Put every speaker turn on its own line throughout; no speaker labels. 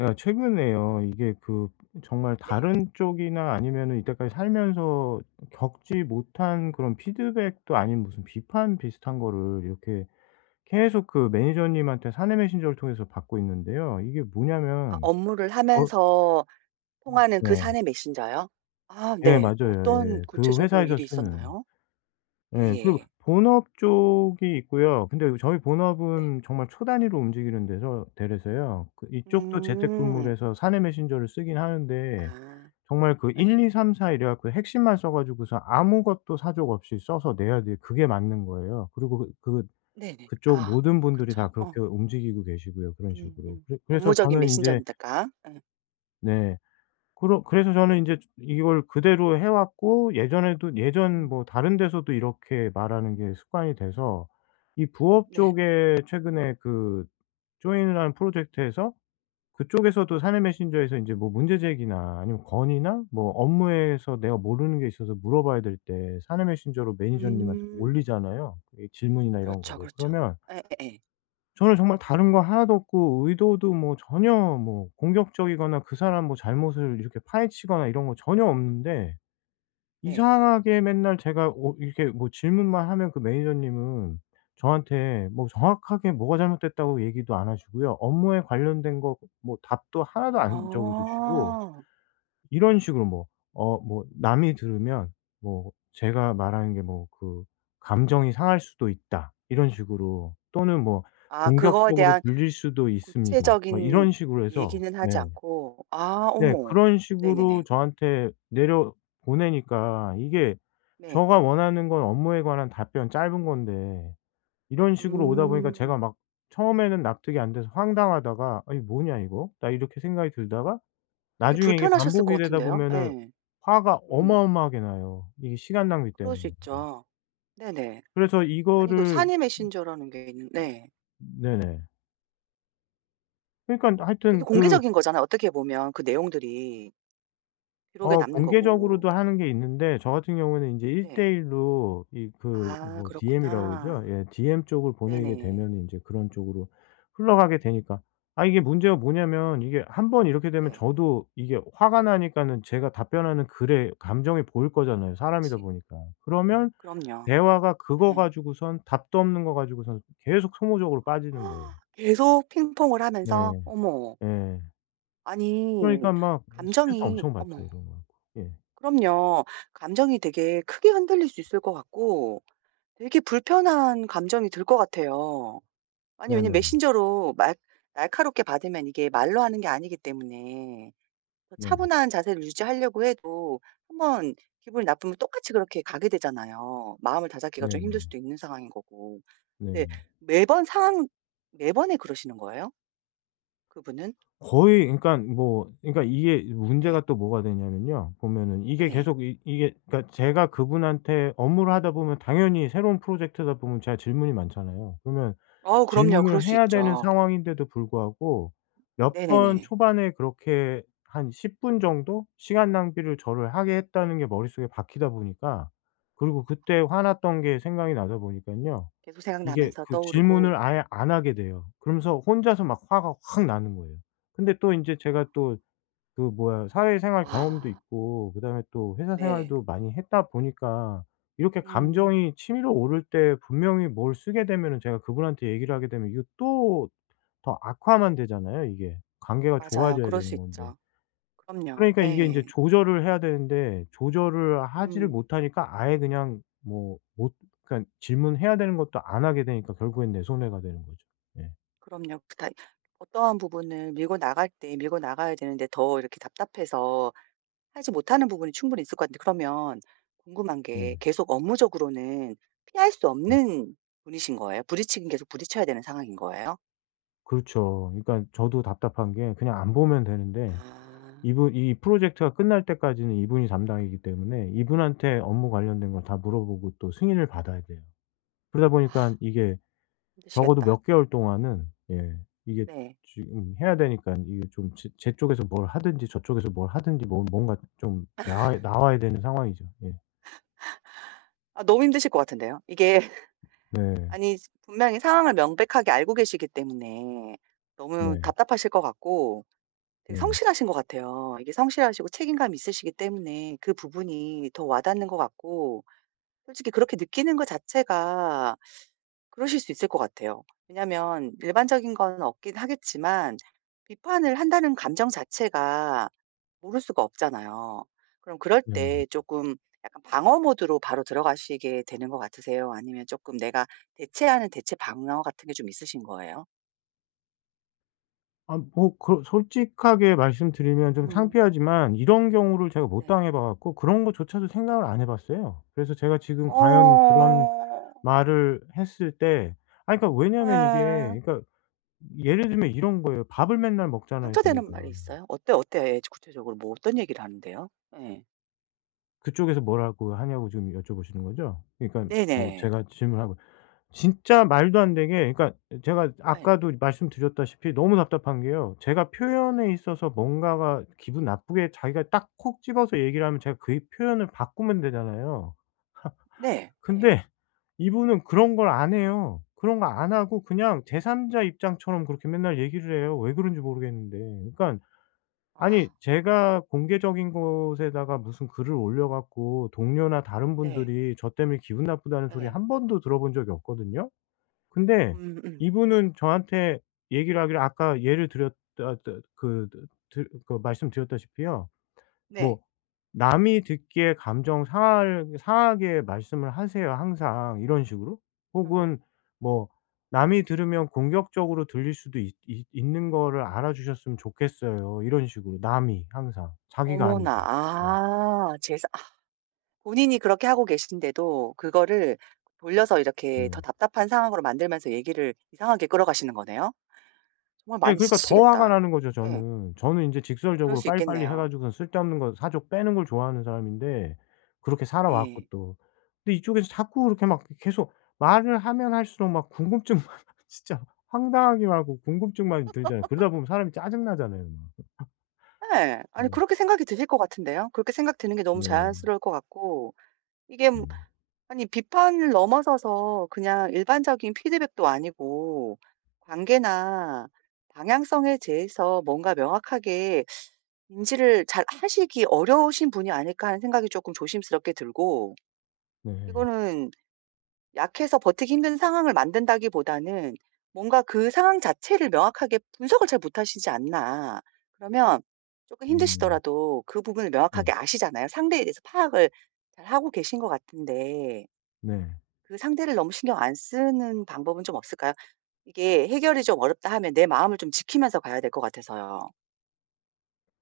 예 최근에요. 이게 그 정말
네.
다른 쪽이나 아니면은 이때까지 살면서 겪지 못한 그런 피드백도 아닌 무슨 비판 비슷한 거를 이렇게 계속 그 매니저님한테 사내 메신저를 통해서 받고 있는데요. 이게
아,
뭐냐면
업무를
어
하면서 통하는 그
네.
사내 메신저요? 아,
예
네.
맞아요.
어떤
예. 그
구체적으로
회사에서
일이
쓰는.
있었나요?
예. 그
예예.
본업 쪽이 있고요. 근데 저희
네.
본업은 정말 초단위로 움직이는 데서 데라서요. 그 이쪽도 재택근무를
음.
해서 사내 메신저를 쓰긴 하는데
아.
정말 그 1,
예.
2, 3, 4 이래 갖고 핵심만 써 가지고서 아무것도 사족 없이 써서 내야 돼 그게 맞는 거예요. 그리고 그
네네.
그쪽
아,
모든 분들이 다
그쵸.
그렇게
어.
움직이고 계시고요, 그런 식으로. 그래 그래서
업무적인
저는 인제
메신저니까. 예.
네. 그러 그래서 저는 인제 이걸 그대로 해 왔고 예전에도 예전
음.
뭐 다른 데서도 이렇게 말하는 게 습관이 돼서 이 부업
네.
쪽에 최근에 그 조인이라는 프로젝트에서 그쪽에서도 사내 메신저에서 인제 뭐 문제 제기나 아니면 건의나 뭐 업무에서 내가 모르는 게 있어서 물어봐야 될 때 사내 메신저로 매니저님한테 뭐
음.
올리잖아요, 이 질문이나 이런
그렇죠,
거를.
그렇죠.
그러면
예예예.
저는 정말 다른 거 하나도 없고 의도도 뭐 전혀 뭐 공격적이거나 그 사람 뭐 잘못을 이렇게 파헤치거나 이런 거 전혀 없는데
네.
이상하게 맨날 제가 오 이렇게 뭐 질문만 하면 그 매니저님은 저한테 뭐 정확하게 뭐가
예.
잘못됐다고 얘기도 안 하시고요. 업무에 관련된 거 뭐 답도 하나도 안 적어 주시고
아.
이런 식으로 뭐 어 뭐 남이 들으면 뭐 제가 말하는 게 뭐 그 "감정이 상할 수도 있다." 이런 식으로 또는 뭐
아, 그거에
"공격적으로
대한
들릴 수도 있습니다." 뭐
구체적인
이런 식으로 해서
얘기는 하지
네.
않고. 아,
네.
어머.
그런 식으로
네네네.
저한테 내려 보내니까 이게
네.
제가 원하는 건 업무에 관한 답변 짧은 건데 이런 식으로 오다 보니까 제가
음.
막 처음에는 납득이 안 돼서 황당하다가 '아니 뭐냐 이거?' 나 이렇게 생각이 들다가
되게
나중에 이게
불편하셨을 것
반복이 되다
같은데요.
보면은
예.
화가
음.
어마어마하게 나요, 이게 시간 낭비
그럴
때문에.
수
예.
있죠. 네네.
그래서
아니, 그사
이거를
이 메신저라는 게 있는. 네.
네네. 그러니깐
그, 되게
하여튼 그
공개적인 거잖아요, 어떻게 보면. 그 내용들이 기록에
어
남는 거고.
공개적으로도 하는 게 있는데 저 같은 경우에는 인제 1대
네.
1 로 이 그
아,
뭐 DM이라고
그렇구나.
그러죠? 예. DM 쪽을 보내게
네네.
되면 인제 그런 쪽으로 흘러가게 되니까. 아 이게 문제가 뭐냐면 이게 한번 이렇게 되면
네.
저도 이게 화가 나니까는 제가 답변하는 글에 감정이 보일 거잖아요, 사람이다
그치.
보니까. 그러면
그럼요.
대화가 그거
네.
가지고선 답도 없는 거 가지고선 계속 소모적으로 빠지는 거예요.
계속 핑퐁을 하면서.
네.
어머.
예.
아니,
그러니까 막 스트레스
감정이.
엄청 받죠,
어머.
이런 거 갖고. 예.
그럼요. 감정이 되게 크게 흔들릴 수 있을 것 같고, 되게 불편한 감정이 들 것 같아요. 아니, 왜냐면
네네.
메신저로 말 날카롭게 받으면, 이게 말로 하는 게 아니기 때문에 더
네.
차분한 자세를 유지하려고 해도, 한번 기분이 나쁘면 똑같이 그렇게 가게 되잖아요. 마음을 다잡기가 좀 힘들 수도
네네.
있는 상황인 거고.
네.
근데 매번 상황 매번에 그러시는 거예요? 그분은?
거의 그러니까 뭐 그러니까 이게
네.
문제가 또 뭐가 되냐면요. 보면은 이게
네.
계속 이 이게 그러니까 제가 그분한테 업무를 하다 보면 당연히 새로운 프로젝트다 보면 제가 질문이 많잖아요. 그러면
어, 그럼요.
질문을
그럴 수
해야 되는
있죠.
상황인데도 불구하고 몇 번
네네네.
초반에 그렇게 한 10분 정도 시간 낭비를 저를 하게 했다는 게 머릿속에 박히다 보니까 그리고 그때 화났던 게 생각이 나다 보니깐요.
계속
이게
생각나면서
그
떠오르고.
질문을 아예 안 하게 돼요. 그러면서 혼자서 막 화가 확 나는 거예요. 근데 또 인제 제가 또 그 뭐야 사회생활 경험도
아,
있고 그다음에 또 회사
네.
생활도 많이 했다 보니까 이렇게
음,
감정이 치밀어 오를 때 분명히 뭘 쓰게 되면은 제가 그분한테 얘기를 하게 되면 이거 또 더 악화만 되잖아요 이게. 관계가
맞아요.
좋아져야
그럴 수
되는 건데.
있죠. 그럼요.
그러니까 이게 인제
예.
조절을 해야 되는데 조절을 하지를
음,
못하니까 아예 그냥 뭐 못 그러니까 질문해야 되는 것도 안 하게 되니까 결국엔 내 손해가 되는 거죠. 예.
그럼요. 그 다 어떠한 부분을 밀고 나갈 때 밀고 나가야 되는데, 더 이렇게 답답해서 하지 못하는 부분이 충분히 있을 것 같은데. 그러면 궁금한
네.
게,
네.
계속 업무적으로는 피할 수 없는 분이신 거예요? 부딪히긴 계속 부딪혀야 되는 상황인 거예요?
그렇죠. 그러니까 저도 답답한 게 그냥 안 보면 되는데
아.
이분 이 프로젝트가 끝날 때까지는 이분이 담당이기 때문에 이분한테 업무 관련된 걸 다 물어보고 또 승인을 받아야 돼요. 그러다 보니까
아,
이게 적어도
힘드시겠다.
몇 개월 동안은 예 이게
네.
지금 해야 되니까 이게 좀 제 쪽에서 뭘 하든지 저쪽에서 뭘 하든지 뭐 뭔가 좀 나와야 되는 상황이죠. 예.
아, 너무 힘드실 것 같은데요, 이게.
네.
아니, 분명히 상황을 명백하게 알고 계시기 때문에 너무
네.
답답하실 것 같고. 되게
네.
성실하신 것 같아요. 이게 성실하시고 책임감이 있으시기 때문에 그 부분이 더 와닿는 것 같고. 솔직히 그렇게 느끼는 것 자체가 그러실 수 있을 것 같아요. 왜냐하면 일반적인 건 없긴 하겠지만, 비판을 한다는 감정 자체가 모를 수가 없잖아요. 그럼 그럴
네네.
때 조금 약간 방어 모드로 바로 들어가시게 되는 것 같으세요? 아니면 조금 내가 대체 방어 같은 게 좀 있으신 거예요?
아 뭐 그 솔직하게 말씀드리면 좀
음.
창피하지만 이런 경우를 제가 못
네.
당해 봐 갖고 그런 것조차도 생각을 안 해 봤어요. 그래서 제가 지금 과연 그런
어.
말을 했을 때 아니 그러니까 왜냐하면
예.
이게 그러니까 예를 들면 이런 거예요. 밥을 맨날 먹잖아요 저희가.
상처되는 말이 있어요? 어때, 어때요? 예, 구체적으로 뭐 어떤 얘기를 하는데요? 예.
그쪽에서 뭐라고 하냐고 지금 여쭤보시는 거죠? 그러니까 뭐
네네.
제가 질문하고 진짜 말도 안 되게 그러니까 제가
예.
아까도 말씀드렸다시피 너무 답답한 게요. 제가 표현에 있어서 뭔가가 기분 나쁘게 자기가 딱 콕 집어서 얘기를 하면 제가 그 표현을 바꾸면 되잖아요.
네. 예.
근데 이분은 그런 걸 안 해요. 그런 거 안 하고 그냥 제3자 입장처럼 그렇게 맨날 얘기를 해요. 왜 그런지 모르겠는데. 그러니까
아,
아니 제가 공개적인 곳에다가 무슨 글을 올려 갖고 동료나 다른
네.
분들이 저 때문에 기분 나쁘다는 소리
예.
한 번도 들어본 적이 없거든요. 근데
음음.
이분은 저한테 얘기를 하기를 아까 예를 드렸다 드 그 드 드 그 말씀드렸다시피요.
네.
뭐 "남이 듣기에 감정 상할 상하게 말씀을 하세요, 항상." 이런 식으로.
어.
혹은 뭐 "남이 들으면 공격적으로 들릴 수도 있 있 있는 거를 알아 주셨으면 좋겠어요." 이런 식으로 남이 항상 자기가
어머나.
아니고. 네.
아 제사 아 본인이 그렇게 하고 계신데도 그거를 돌려서 이렇게
네.
더 답답한 상황으로 만들면서 얘기를 이상하게 끌어가시는 거네요? 정말
예
많이
그러니까 더 화가
지치시겠다.
나는 거죠
예.
저는. 저는 인제
그럴
직설적으로
수
빨리빨리 해
있겠네요.
가지고선 쓸데없는 거 사족 빼는 걸 좋아하는 사람인데 그렇게 살아왔고
네.
또. 근데 이쪽에서 자꾸 그렇게 막 계속 말을 하면 할수록 막 궁금증만 진짜 황당하기만 하고 궁금증만 들잖아요. 그러다 보면 사람이 짜증 나잖아요 막.
예. 아니,
네.
그렇게 생각이 드실 것 같은데요. 그렇게 생각 드는 게 너무
네.
자연스러울 것 같고. 이게,
네.
아니, 비판을 넘어서서 그냥 일반적인 피드백도 아니고 관계나 방향성에 대해서 뭔가 명확하게 인지를 잘 하시기 어려우신 분이 아닐까 하는 생각이 조금 조심스럽게 들고.
네.
이거는 약해서 버티기 힘든 상황을 만든다기보다는 뭔가 그 상황 자체를 명확하게 분석을 잘 못하시지 않나. 그러면 조금
음.
힘드시더라도, 그 부분을
네.
명확하게 아시잖아요, 상대에 대해서. 파악을 잘하고 계신 것 같은데,
네.
그 상대를 너무 신경 안 쓰는 방법은 좀 없을까요? 이게 해결이 좀 어렵다 하면 내 마음을 좀 지키면서 가야 될 것 같아서요.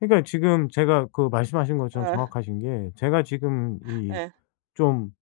그러니까 지금 제가 그 말씀하신 것처럼
예.
정확하신 게 제가 지금 이
예.
좀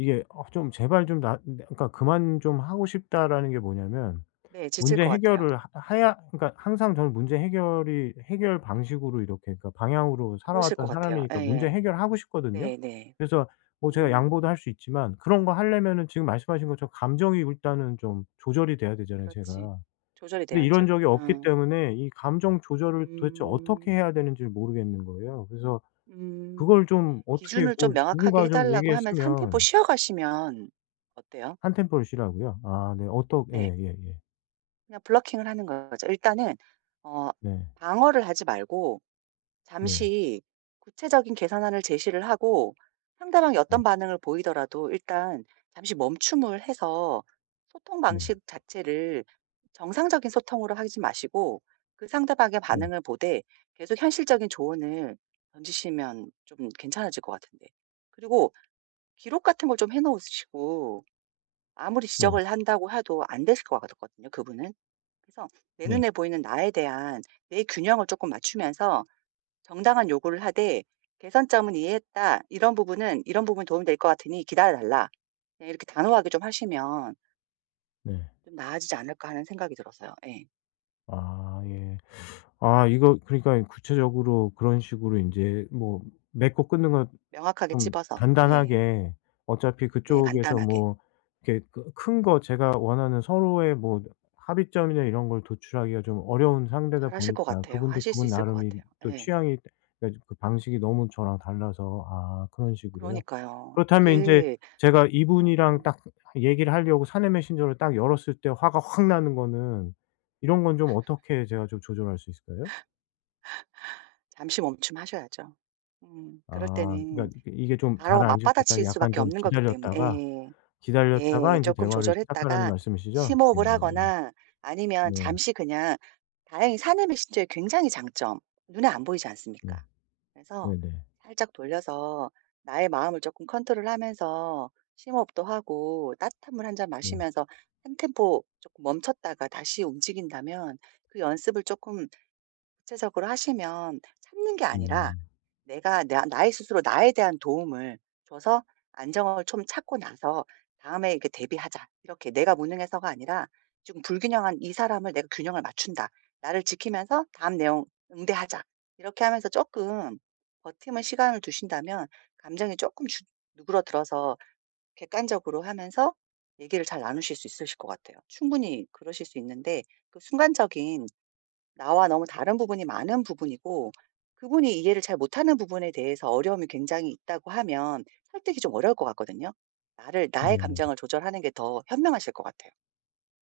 이게 어 좀 제발 좀 나 그러니까 '그만 좀 하고 싶다.'라는 게 뭐냐면
네. 지칠
문제
것 같아요.
해결을 하
예.
해야 그러니까 항상 저는 문제 해결이 해결 방식으로 이렇게 그러니까 방향으로
그러실 것
살아왔던
같아요.
사람이니까 문제
예예.
해결하고 싶거든요.
네네.
그래서 뭐 제가
음.
양보도 할 수 있지만 그런 거 하려면은 지금 말씀하신 것처럼 감정이 일단은 좀 조절이 돼야 되잖아요
그렇지.
제가.
조절이
근데 이런
돼야죠.
적이 없기
어.
때문에 이 감정 조절을 도대체 어떻게
음.
해야 되는지를 모르겠는 거예요. 그래서
음.
그걸 좀 어떻게
기준을
뭐
좀 명확하게
누군가
해
좀
달라고 하면서 한 템포
얘기했으면
쉬어가시면 어때요?
한 템포를 쉬라고요? 아 네. 어떠
네.
예예예.
그냥 블러킹을 하는 거죠, 일단은. 어,
네.
방어를 하지 말고,
네.
잠시 구체적인 계산안을 제시를 하고, 상대방이
네.
어떤 반응을 보이더라도 일단 잠시 멈춤을 해서, 소통
네.
방식 자체를 정상적인 소통으로 하지 마시고, 그 상대방의
네.
반응을 보되, 계속 현실적인 조언을 던지시면 좀 괜찮아질 것 같은데. 그리고 기록 같은 걸 좀 해 놓으시고. 아무리
네.
지적을 한다고 해도 안 되실 것 같거든요, 그분은. 그래서 내
네.
눈에 보이는 나에 대한 내 균형을 조금 맞추면서 정당한 요구를 하되, "개선점은 이해했다. 이런 부분은 이런 부분이 도움될 것 같으니 기다려 달라." 그냥 이렇게 단호하게 좀 하시면
네.
좀 나아지지 않을까 하는 생각이 들어서요. 예.
아 예. 아 이거 그러니까 구체적으로 그런 식으로 인제 뭐 맺고 끊는 건
명확하게
좀
찝어서. 예.
간단하게 어차피
네,
그쪽에서
간단하게.
뭐 이렇게 그 큰 거 제가 원하는 서로의 뭐 합의점이나 이런 걸 도출하기가 좀 어려운 상대다
잘하실 것
보니까
같아요.
그분도
하실 수
그분
있을 것
나름의
같아요.
또
예.
취향이 그러니까 그 방식이 너무 저랑 달라서 아 그런 식으로요?
그러니까요.
그렇다면 인제
그게.
제가
어.
이분이랑
음.
딱 얘기를 하려고 사내 메신저를 딱 열었을 때 화가 확 나는 거는 이런 건 좀 어떻게 제가 좀 조절할 수 있을까요?
잠시 멈춤하셔야죠. 음. 그럴
아
때는
그러니까 이게 좀
바로
가라앉을 때까지
맞받아칠
약간
수밖에
좀
없는 거기 때문에.
기다렸다가
예.
기다렸다가
예.
인제
조금
대화를 시작하라는
조절했다가
말씀이시죠?
심호흡을 하거나 아니면
네네네.
잠시 그냥, 다행히 사내 메신저의 굉장히 장점, 눈에 안 보이지
네.
않습니까?
네.
그래서
네네. 네.
살짝 돌려서 나의 마음을 조금 컨트롤하면서 심호흡도 하고 따뜻한 물 한잔
네.
마시면서 한 템포 조금 멈췄다가 다시 움직인다면, 그 연습을 조금 구체적으로 하시면 참는 게 아니라
음.
내가 나 나의 스스로 나에 대한 도움을 줘서 안정을 좀 찾고 나서 다음에 이렇게 대비하자, 이렇게. 내가 무능해서가 아니라 지금 불균형한 이 사람을 내가 균형을 맞춘다. 나를 지키면서 다음 내용 응대하자. 이렇게 하면서 조금 버티면, 시간을 두신다면 감정이 조금 주 누그러들어서 객관적으로 하면서 얘기를 잘 나누실 수 있으실 것 같아요. 충분히 그러실 수 있는데, 그 순간적인 나와 너무 다른 부분이 많은 부분이고, 그분이 이해를 잘 못하는 부분에 대해서 어려움이 굉장히 있다고 하면 설득이 좀 어려울 것 같거든요. 나를, 나의
네.
감정을 조절하는 게 더 현명하실 것 같아요.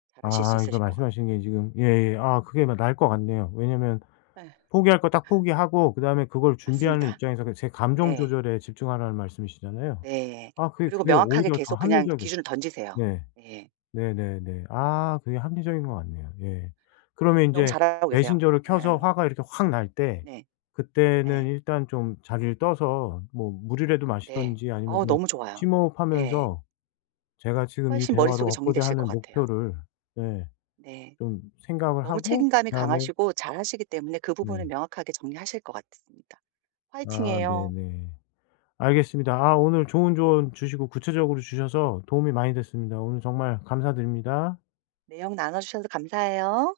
잘하실
아
수
그러니까
있으실 것 같고.
말씀하신 게 지금 예예. 아 그게 막 나을 것 같네요. 왜냐면
네,
포기할 거 딱 포기하고 그다음에 그걸 준비하는
맞습니다.
입장에서 그 제 감정
네.
조절에 집중하라는 말씀이시잖아요.
네.
아 그게
그리고
그게
명확하게
오히려 더
계속 그냥
합리적이
기준을 던지세요.
네.
네,
네네네. 아 그게 합리적인 것 같네요. 예. 그러면
너무
인제
잘하고 계세요.
메신저를 켜서
네,
화가 이렇게 확 날 때
네. 예.
그때는
네.
일단 좀 자리를 떠서 뭐 물이라도
네.
마시든지 아니면
어우,
좀
너무 좋아요. 네.
심호흡하면서 제가 지금 이
훨씬
대화로
머릿속이
얻고자
정리되실 것
하는
같아요.
목표를 예
네.
좀 생각을
너무
하고
책임감이
그다음에
강하시고 잘하시기 때문에 그 부분
네.
을 명확하게 정리하실 것 같습니다.
아
화이팅이에요.
네네. 알겠습니다. 아 오늘 좋은 조언 주시고 구체적으로 주셔서 도움이 많이 됐습니다. 오늘 정말 감사드립니다.
내용 나눠주셔서 감사해요.